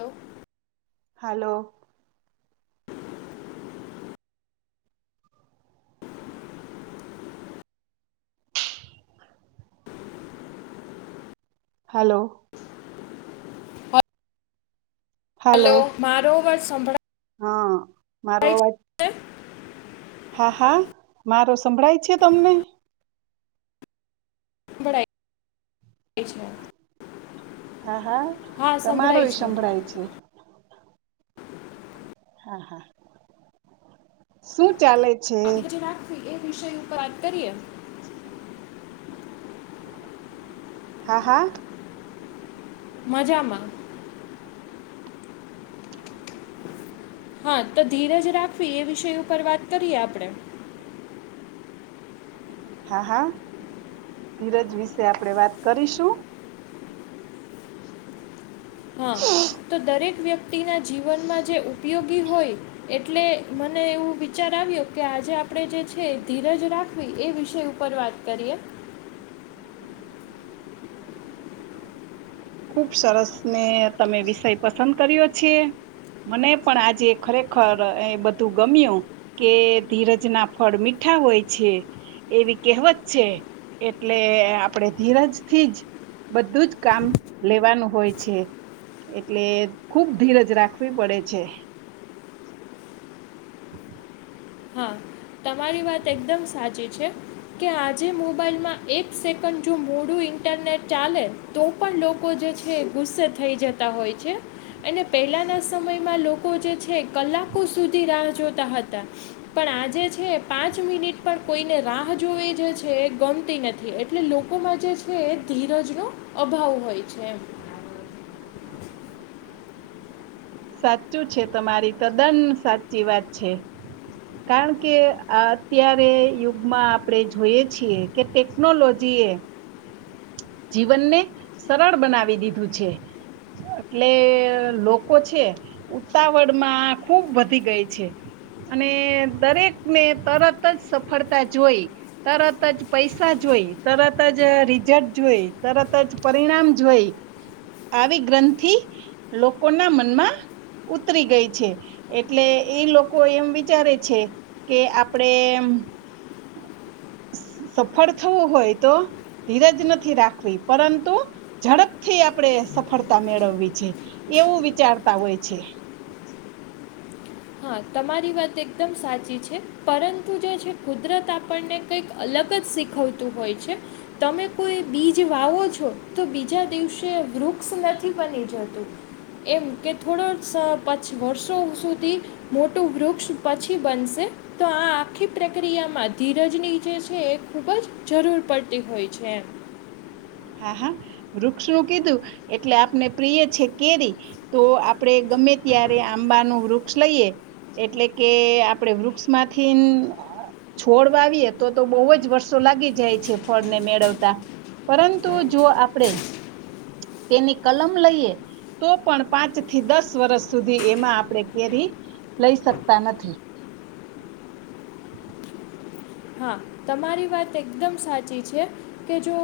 Hello. Hello. Hello. [inaudible] હાલો hello મારો અવાજ સંભળાય હા મારો વાત છે હા હા મારો સંભળાય છે સંભળાય તમને? [inaudible] [unintelligible] હા હા તમારો સંભળાય અવાજ છે સંભળાય છે. હા હા શું ચાલે? છે જ રાખવી એ વિષય ઉપર વાત કરીએ. હા હા. મજામાં. હા તો ધીરજ રાખવી એ વિષય ઉપર વાત કરીયે આપડે. હા, હા. ધીરજ વિશે આપણેે વાત કરીશું. હા, તો દરેક વ્યક્તિના જીવનમાં જે ઉપયોગી હોય એટલે મને એવું વિચાર આવ્યો, કે આજે આપણે જે છે ધીરજ રાખવી એ વિષય ઉપર વાત કરીએ. ખુબ સરસ ને તમે વિષય પસંદ કર્યો છે. મને પણ આજે ખરેખર એ બધું ગમ્યું કે ધીરજ ના ફળ મીઠા હોય છે. એવી કહેવત છે, એટલે આપણેે ધીરજ થી જ બધું જ કામ લેવાનું હોય છે, એટલે ખુબ ધીરજ રાખવી પડે છે. હા, તમારી વાત એકદમ સાચી છે. કે આજે મોબાઈલમાં એક સેકન્ડ જો મોડું ઇન્ટરનેટ ચાલે તો પણ લોકો જે છે ગુસ્સે થઈ જતા હોય છે. અને પહેલાના સમયમાં લોકો જે છે કલાકો સુધી રાહ જોતા હતા. પણ આજે છે, પાંચ મિનિટ પણ કોઈને રાહ જોવી જે છે એ ગમતી ન થી, એટલે લોકોમાં જે છે એ ધીરજનો અભાવ હોય છે એમ. સાચું છે, તમારી તદ્દન સાચી વાત છે. કારણ કે અત્યારે યુગમાં આપડે જોઈએ છીએ કે ટેકનોલોજીએ જીવનને, સરળ બનાવી દીધું છે. એટલે લોકો છે, ઉતાવળ માં ખુબ વધી ગઈ છે. અને દરેકને તરત જ સફળતા જોઈ તરત જ પૈસા જોઈ, તરત જ રિઝર જોઈ, તરત જ પરિણામ જોઈ આવી ગ્રંથી લોકો ના મનમાં ઉતરી ગઈ છે, એટલે એ લોકો એમ વિચારે છે કે આપડે મ સફળ થવું હોય તો ધીરજ નથી રાખવી, પરંતુ ઝડપથી આપડે સફળતા મેળવવી છે, એવું વિચારતા હોય છે. હા, તમારી વાત એકદમ સાચી છે. પરંતુ જે છે, કુદરત આપણને કંઈક અલગ જ શીખવતું હોય છે. તમે કોઈ બીજ વાવો છો તો બીજા દિવસે વૃક્ષ નથી બની જતું. એવું કે થોડા [unintelligible] પચ વર્ષો સુધી મોટું વૃક્ષ પછી બનશે તો આ આખી પ્રક્રિયામાં ધીરજની જે છે, એ ખૂબ જ જરૂર પડતી હોય છે એમ. હા, હા, વૃક્ષું કીધું એટલે આપને પ્રિય છે કેરી તો આપડે ગમે ત્યારે આંબા નું વૃક્ષ લઈએ એટલે કે આપણે વૃક્ષમાંથી છોડ વાવીએ તો તો બહુ જ વર્ષો લાગી જાય છે ફળને મેળવતા, પરંતુ જો આપડે, તેની કલમ લઈએ તો પણ પાંચ થી દસ વર્ષ સુધી એમાં આપણે કેરી લઈ શકતા નથી. હા તમારી વાત એકદમ સાચી છે, કે જો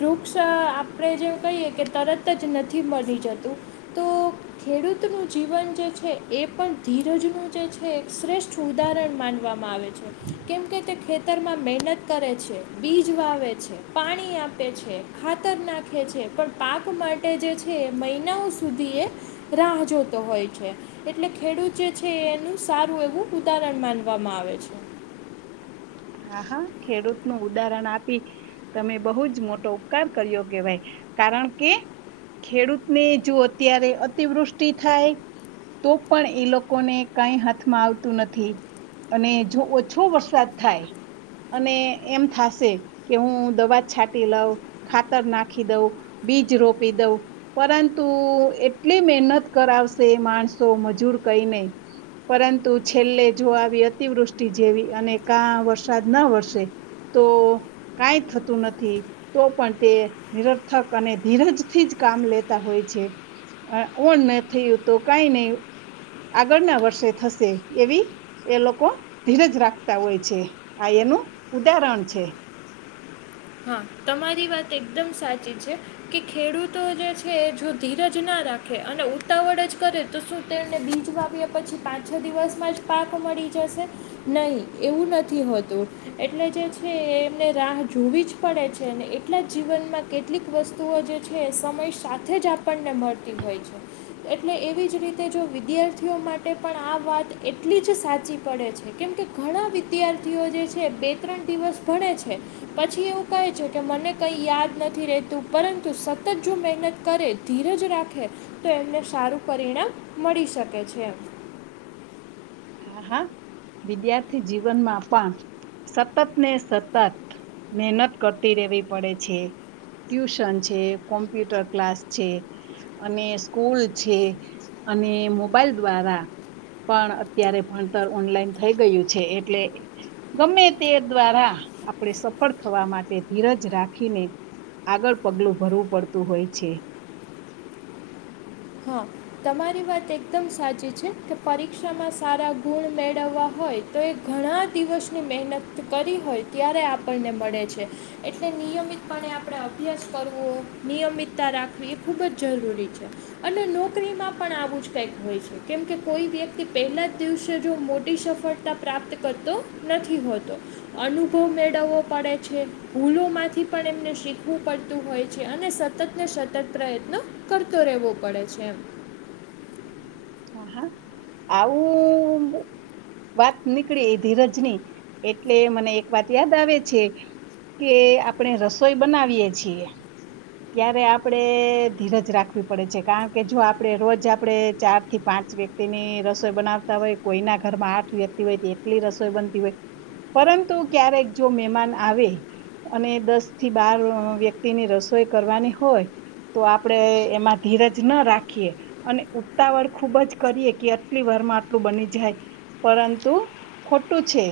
વૃક્ષ આપણેે જેવું કહીએ કે તરત જ નથી મળી જતું. તો [inaudible] ખેડૂતનું જીવન જે છે, એ પણ ધીરજનું જે છે એક શ્રેષ્ઠ ઉદાહરણ માનવામાં આવે છે. કેમકે તે ખેતરમાં મહેનત કરે છે, બીજ વાવે છે, પાણી આપે છે. ખાતર નાખે છે પણ પાક માટે જે છે, એ મહિનાઓ સુધી એ રાહ જોતો હોય છે. એટલે ખેડૂત જે છ, એનું સારું એવું ઉદાહરણ માનવામાં આવે છે. હા હા ખેડૂત નું ઉદાહરણ આપી તમે બહુજ મોટો ઉપકાર કર્યો કેવાય, કારણ કે ખેડૂતને જો અત્યારે અતિવૃષ્ટિ થાય તો પણ એ લોકોને કાંઈ હાથમાં આવતું નથી. અને જો ઓછો વરસાદ થાય અને એમ થશે કે, હું દવા છાંટી લઉ ખાતર નાખી દઉં, બીજ રોપી દઉં પરંતુ, એટલી મહેનત કરાવશે માણસો મજૂર કઈને પરંતુ છેલ્લે જો આવી અતિવૃષ્ટિ જેવી, અને કા વરસાદ ના વરસે તો કઈ થતું નથી તો પણ તે નિરર્થક અને ધીરજથી જ કામ લેતા હોય છે. આ ઓણ નહી થયું તો કઈ નહી આગળના વર્ષે થશે. એવી એ લોકો ધીરજ રાખતા હોય છે. આ એનું ઉદાહરણ છે. હા તમારી વાત એકદમ સાચી છે કે ખેડૂતો જે છે, જો ધીરજ ના રાખે અને ઉતાવળ જ કરે તો શું તોને બીજ વાપ્યા પછી પાંચ, છ દિવસમાં જ પાક મળી જશે? નહી. એવું નથી હોતું. એટલે જે છે એમને રાહ જોવી જ પડે છે. ને એટલા જીવનમાં કેટલીક વસ્તુઓ જે છે સમય સાથેજ આપ આપણને મળતી હોય છે. એટલે એવીજ રીતે જો વિદ્યાર્થીઓ માટે પણ આ વાત એટલી જ સાચી પડે છે. કેમ કે ઘણા વિદ્યાર્થીઓ જે છે, બે ત્રણ દિવસ ભડે છે પછી એવું કહે છે કે મને કંઈ યાદ નથી રહેતું, પરંતુ સતત જો મહેનત કરે, ધીરજ રાખે તો એમને સારું પરિણામ મળી શકે છે મ હા, હા, વિદ્યાર્થી જીવનમાં પણ સતત ને સતર્થ મહેનત કરતી રહેેવી પડે છે. ટ્યુશન છે, કોમ્પ્યુટર ક્લાસ છે. અને સ્કૂલ છે, અને મોબાઈલ દ્વારા પણ ત્યારે ભણતર ઓનલાઈન થઈ ગયું છે એટલે ગમે તે દ્વારા આપણે સફળ થવા માટે ધીરજ રાખીને આગળ પગલું ભરવું પડતું હોય છે. હા. તમારી વાત એકદમ સાચી છે કે પરીક્ષામાં સારા ગુણ મેળવવા હોય તો એ ઘણા દિવસની મહેનત કરી હોય ત્યારે આપણને મળે છે એટલે નિયમિતપણે આપણે અભ્યાસ કરવો નિયમિતતા રાખવી એ ખૂબ જ જરૂરી છે અને નોકરીમાં પણ આવું જ કંઈક કેમકે કોઈ વ્યક્તિ પહેલા જ દિવસે જો મોટી સફળતા પ્રાપ્ત કરતો નથી હોતો અનુભવ મેળવવો પડે છે. ભૂલો માંથી પણ એમને શીખવું પડતું હોય છે અને સ તત ને શતત પ્રયત્ન કરતો રહેવો પડે છે એમ હા, હા, આવું વાત નીકળી એ ધીરજની, એટલે મને એક વાત યાદ આવે છે કે આપણે રસોઈ બનાવીયએ છીએ ત્યારે આપડે ધીરજ રાખવી પડે છે કારણ કે જો આપડે રોજ આપણેે ચાર થી પાંચ વ્યક્તિની રસોઈ બનાવતા હોય કોઈના ઘરમાં આઠ વ્યક્તિ હોય તો એટલી રસોઈ બનતી હોય પરંતુ ક્યારેક જો મહેમાન આવે અને દસ થી બાર વ્યક્તિની રસોઈ કરવાની હોય. તો આપણેે એમાં ધીરજ ના રાખીએ અને ઉતાવળ ખુબ જ કરીએ, કે આટલી વાર માં આટલું બની જાય, પરંતુ ખોટું છે એ.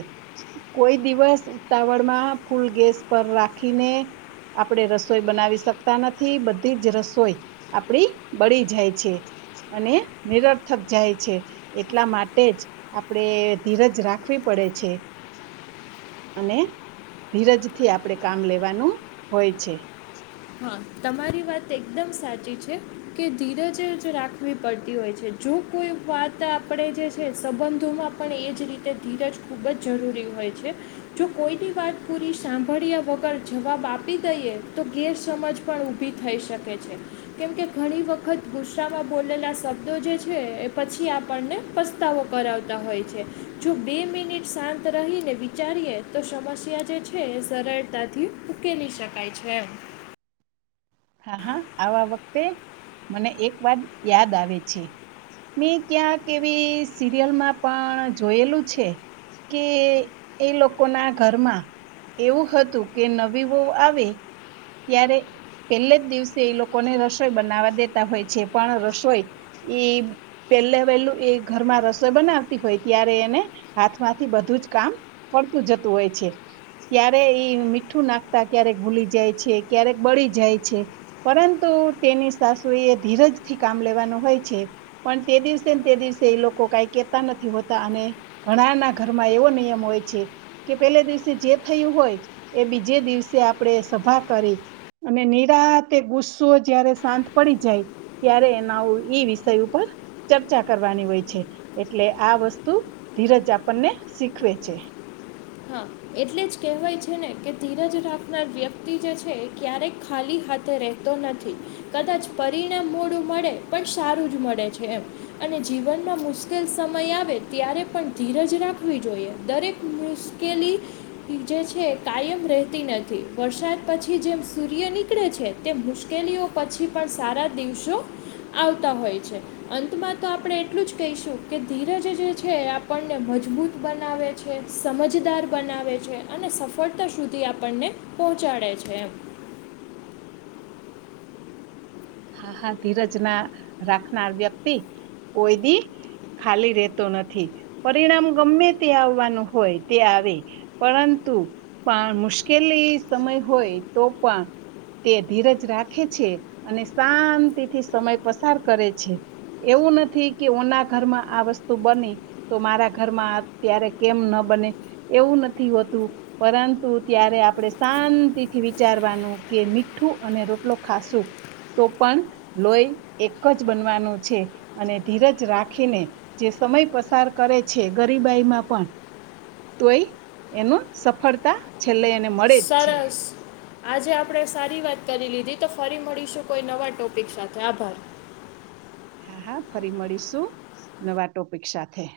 કોઈ દિવસ ઉતાવળમાં ફૂલ ગેસ પર રાખીને આપડણે રસોઈ બનાવી શકતા નથી, બધી જ રસોઈ આપડી બળી જાય છે અને નિરર્થક જાય છે એટલા માટે જ આપણે ધીરજ રાખવી પડે છે અને ધીરજથી આપણેે કામ લેવાનું હોય છે હા તમારી વાત એકદમ સાચી છે કે ધીરજ જ રાખવી પડતી હોય છે જો કોઈ વાત આપણે જે છે સંબંધોમાં પણ એ જ રીતે ધીરજ ખૂબ જ જરૂરી હોય છે જો કોઈની વાત પૂરી સાંભળ્યા વગર જવાબ આપી દઈએ તો ગેર સમજ પણ ઉભી થઈ શકે છે કેમકે ઘણી વખત ગુસ્સાામાં બોલેલા શબ્દો જે છે એ પછી આપણને પસ્તાવો કરાવતા હોય છે જો બે મિનિટ શાંત રહીને વિચારીએ તો સમસ્યા જે છે સરળતાથી ઉકેલી શકાય છે હા હા આવા વખતે મને એક વાત યાદ આવે છે મેં ક્યાંક એવી સિરિયલમાં પણ જોયેલું છે કે એ લોકો ના ઘરમાં એવું હતું કે નવી વહુ આવે ત્યારે પેલે જ દિવસે એ લોકોને રસોઈ બનાવા દેતા હોય છે પણ રસોઈ ઈ પહેલે વહેલું એ ઘરમાં રસોઈ બનાવતી હોય ત્યારે એને હાથમાંથી બધું જ કામ પડતું જતું હોય છે ક્યારે ઈ મીઠું નાખતા ક્યારેક ભૂલી જાય છે ક્યારેક બળી જાય પરંતુ તેની સાસુ એ ધીરજથી કામ લેવાનું હોય છે પણ તે દિવસે ને તે દિવસે એ લોકો કઈ કેહેતા નથી હોતા અને ઘણા ના ઘરમાં એવો નિયમ હોય છે કે પેલા દિવસે જે થયું હોય એ બીજે દિવસે આપણેે સભા કરી અને નીર તે ગુસ્સો જયારે શાંત પડી જાય ત્યારે એના એ વિષય ઉપર ચર્ચા કરવાની હોય છે એટલે આ વસ્તુ ધીરજ આપણને શીખવે છે. હા એટલે જ કહેવાય છે ને કે ધીરજ રાખનાર વ્યક્તિ જે છે ક્યારેક ખાલી રહેતો નથી કદાચ પરિણામ મોડું મળે પણ સારું જ મળે છે. અને જીવનમાં મુશ્કેલ સમય આવે ત્યારે પણ ધીરજ રાખવી જોઈએ દરેક કેલી જે છે કાયમ રેહતી નથી વરસાદ પછી જેમ સૂર્ય નીકળે છે. તે મુશ્કેલીઓ પછી પણ સારા દિવસો આવતા હોય છે. અંતમાં તો આપણે એટલું જ કહીશું કે ધીરજ જે છે એ આપણને મજબૂત બનાવે છે સમજદાર બનાવે છે અને સફળતા સુધી આપણને પહોંચાડે છે એમ. હા હા ધીરજ ના રાખનાર વ્યક્તિ કોઈ દી ખાલી રહેતો નથી પરિણામ ગમે તે આવવાનું હોય તે આવે. પરંતુ પણ મુશ્કેલી સમય હોય તો પણ તે ધીરજ રાખે છે અને શાંતિથી સમય પસાર કરે છે. એવું નથી કે ઓના ઘરમાં આ વસ્તુ બની તો મારા ઘરમાં અત્યારે કેમ ન બને એવું નથી હોતું. પરંતુ ત્યારે આપણે શાંતિથી વિચારવાનું કે મીઠું અને રોટલો ખાસું તો પણ લોહી એક જ બનવાનું છે. અને ધીરજ રાખીને જે સમય પસાર કરે છે ગરીબાઈમાં પણ તોય એનું સફળતા છેલ્લે અને સરસ. આજે આપણે સારી વાત કરી લીધી તો ફરી મળીશું કોઈ નવા ટોપિક સાથે આભાર. હા હા ફરી મળીશું નવા ટોપિક સાથે.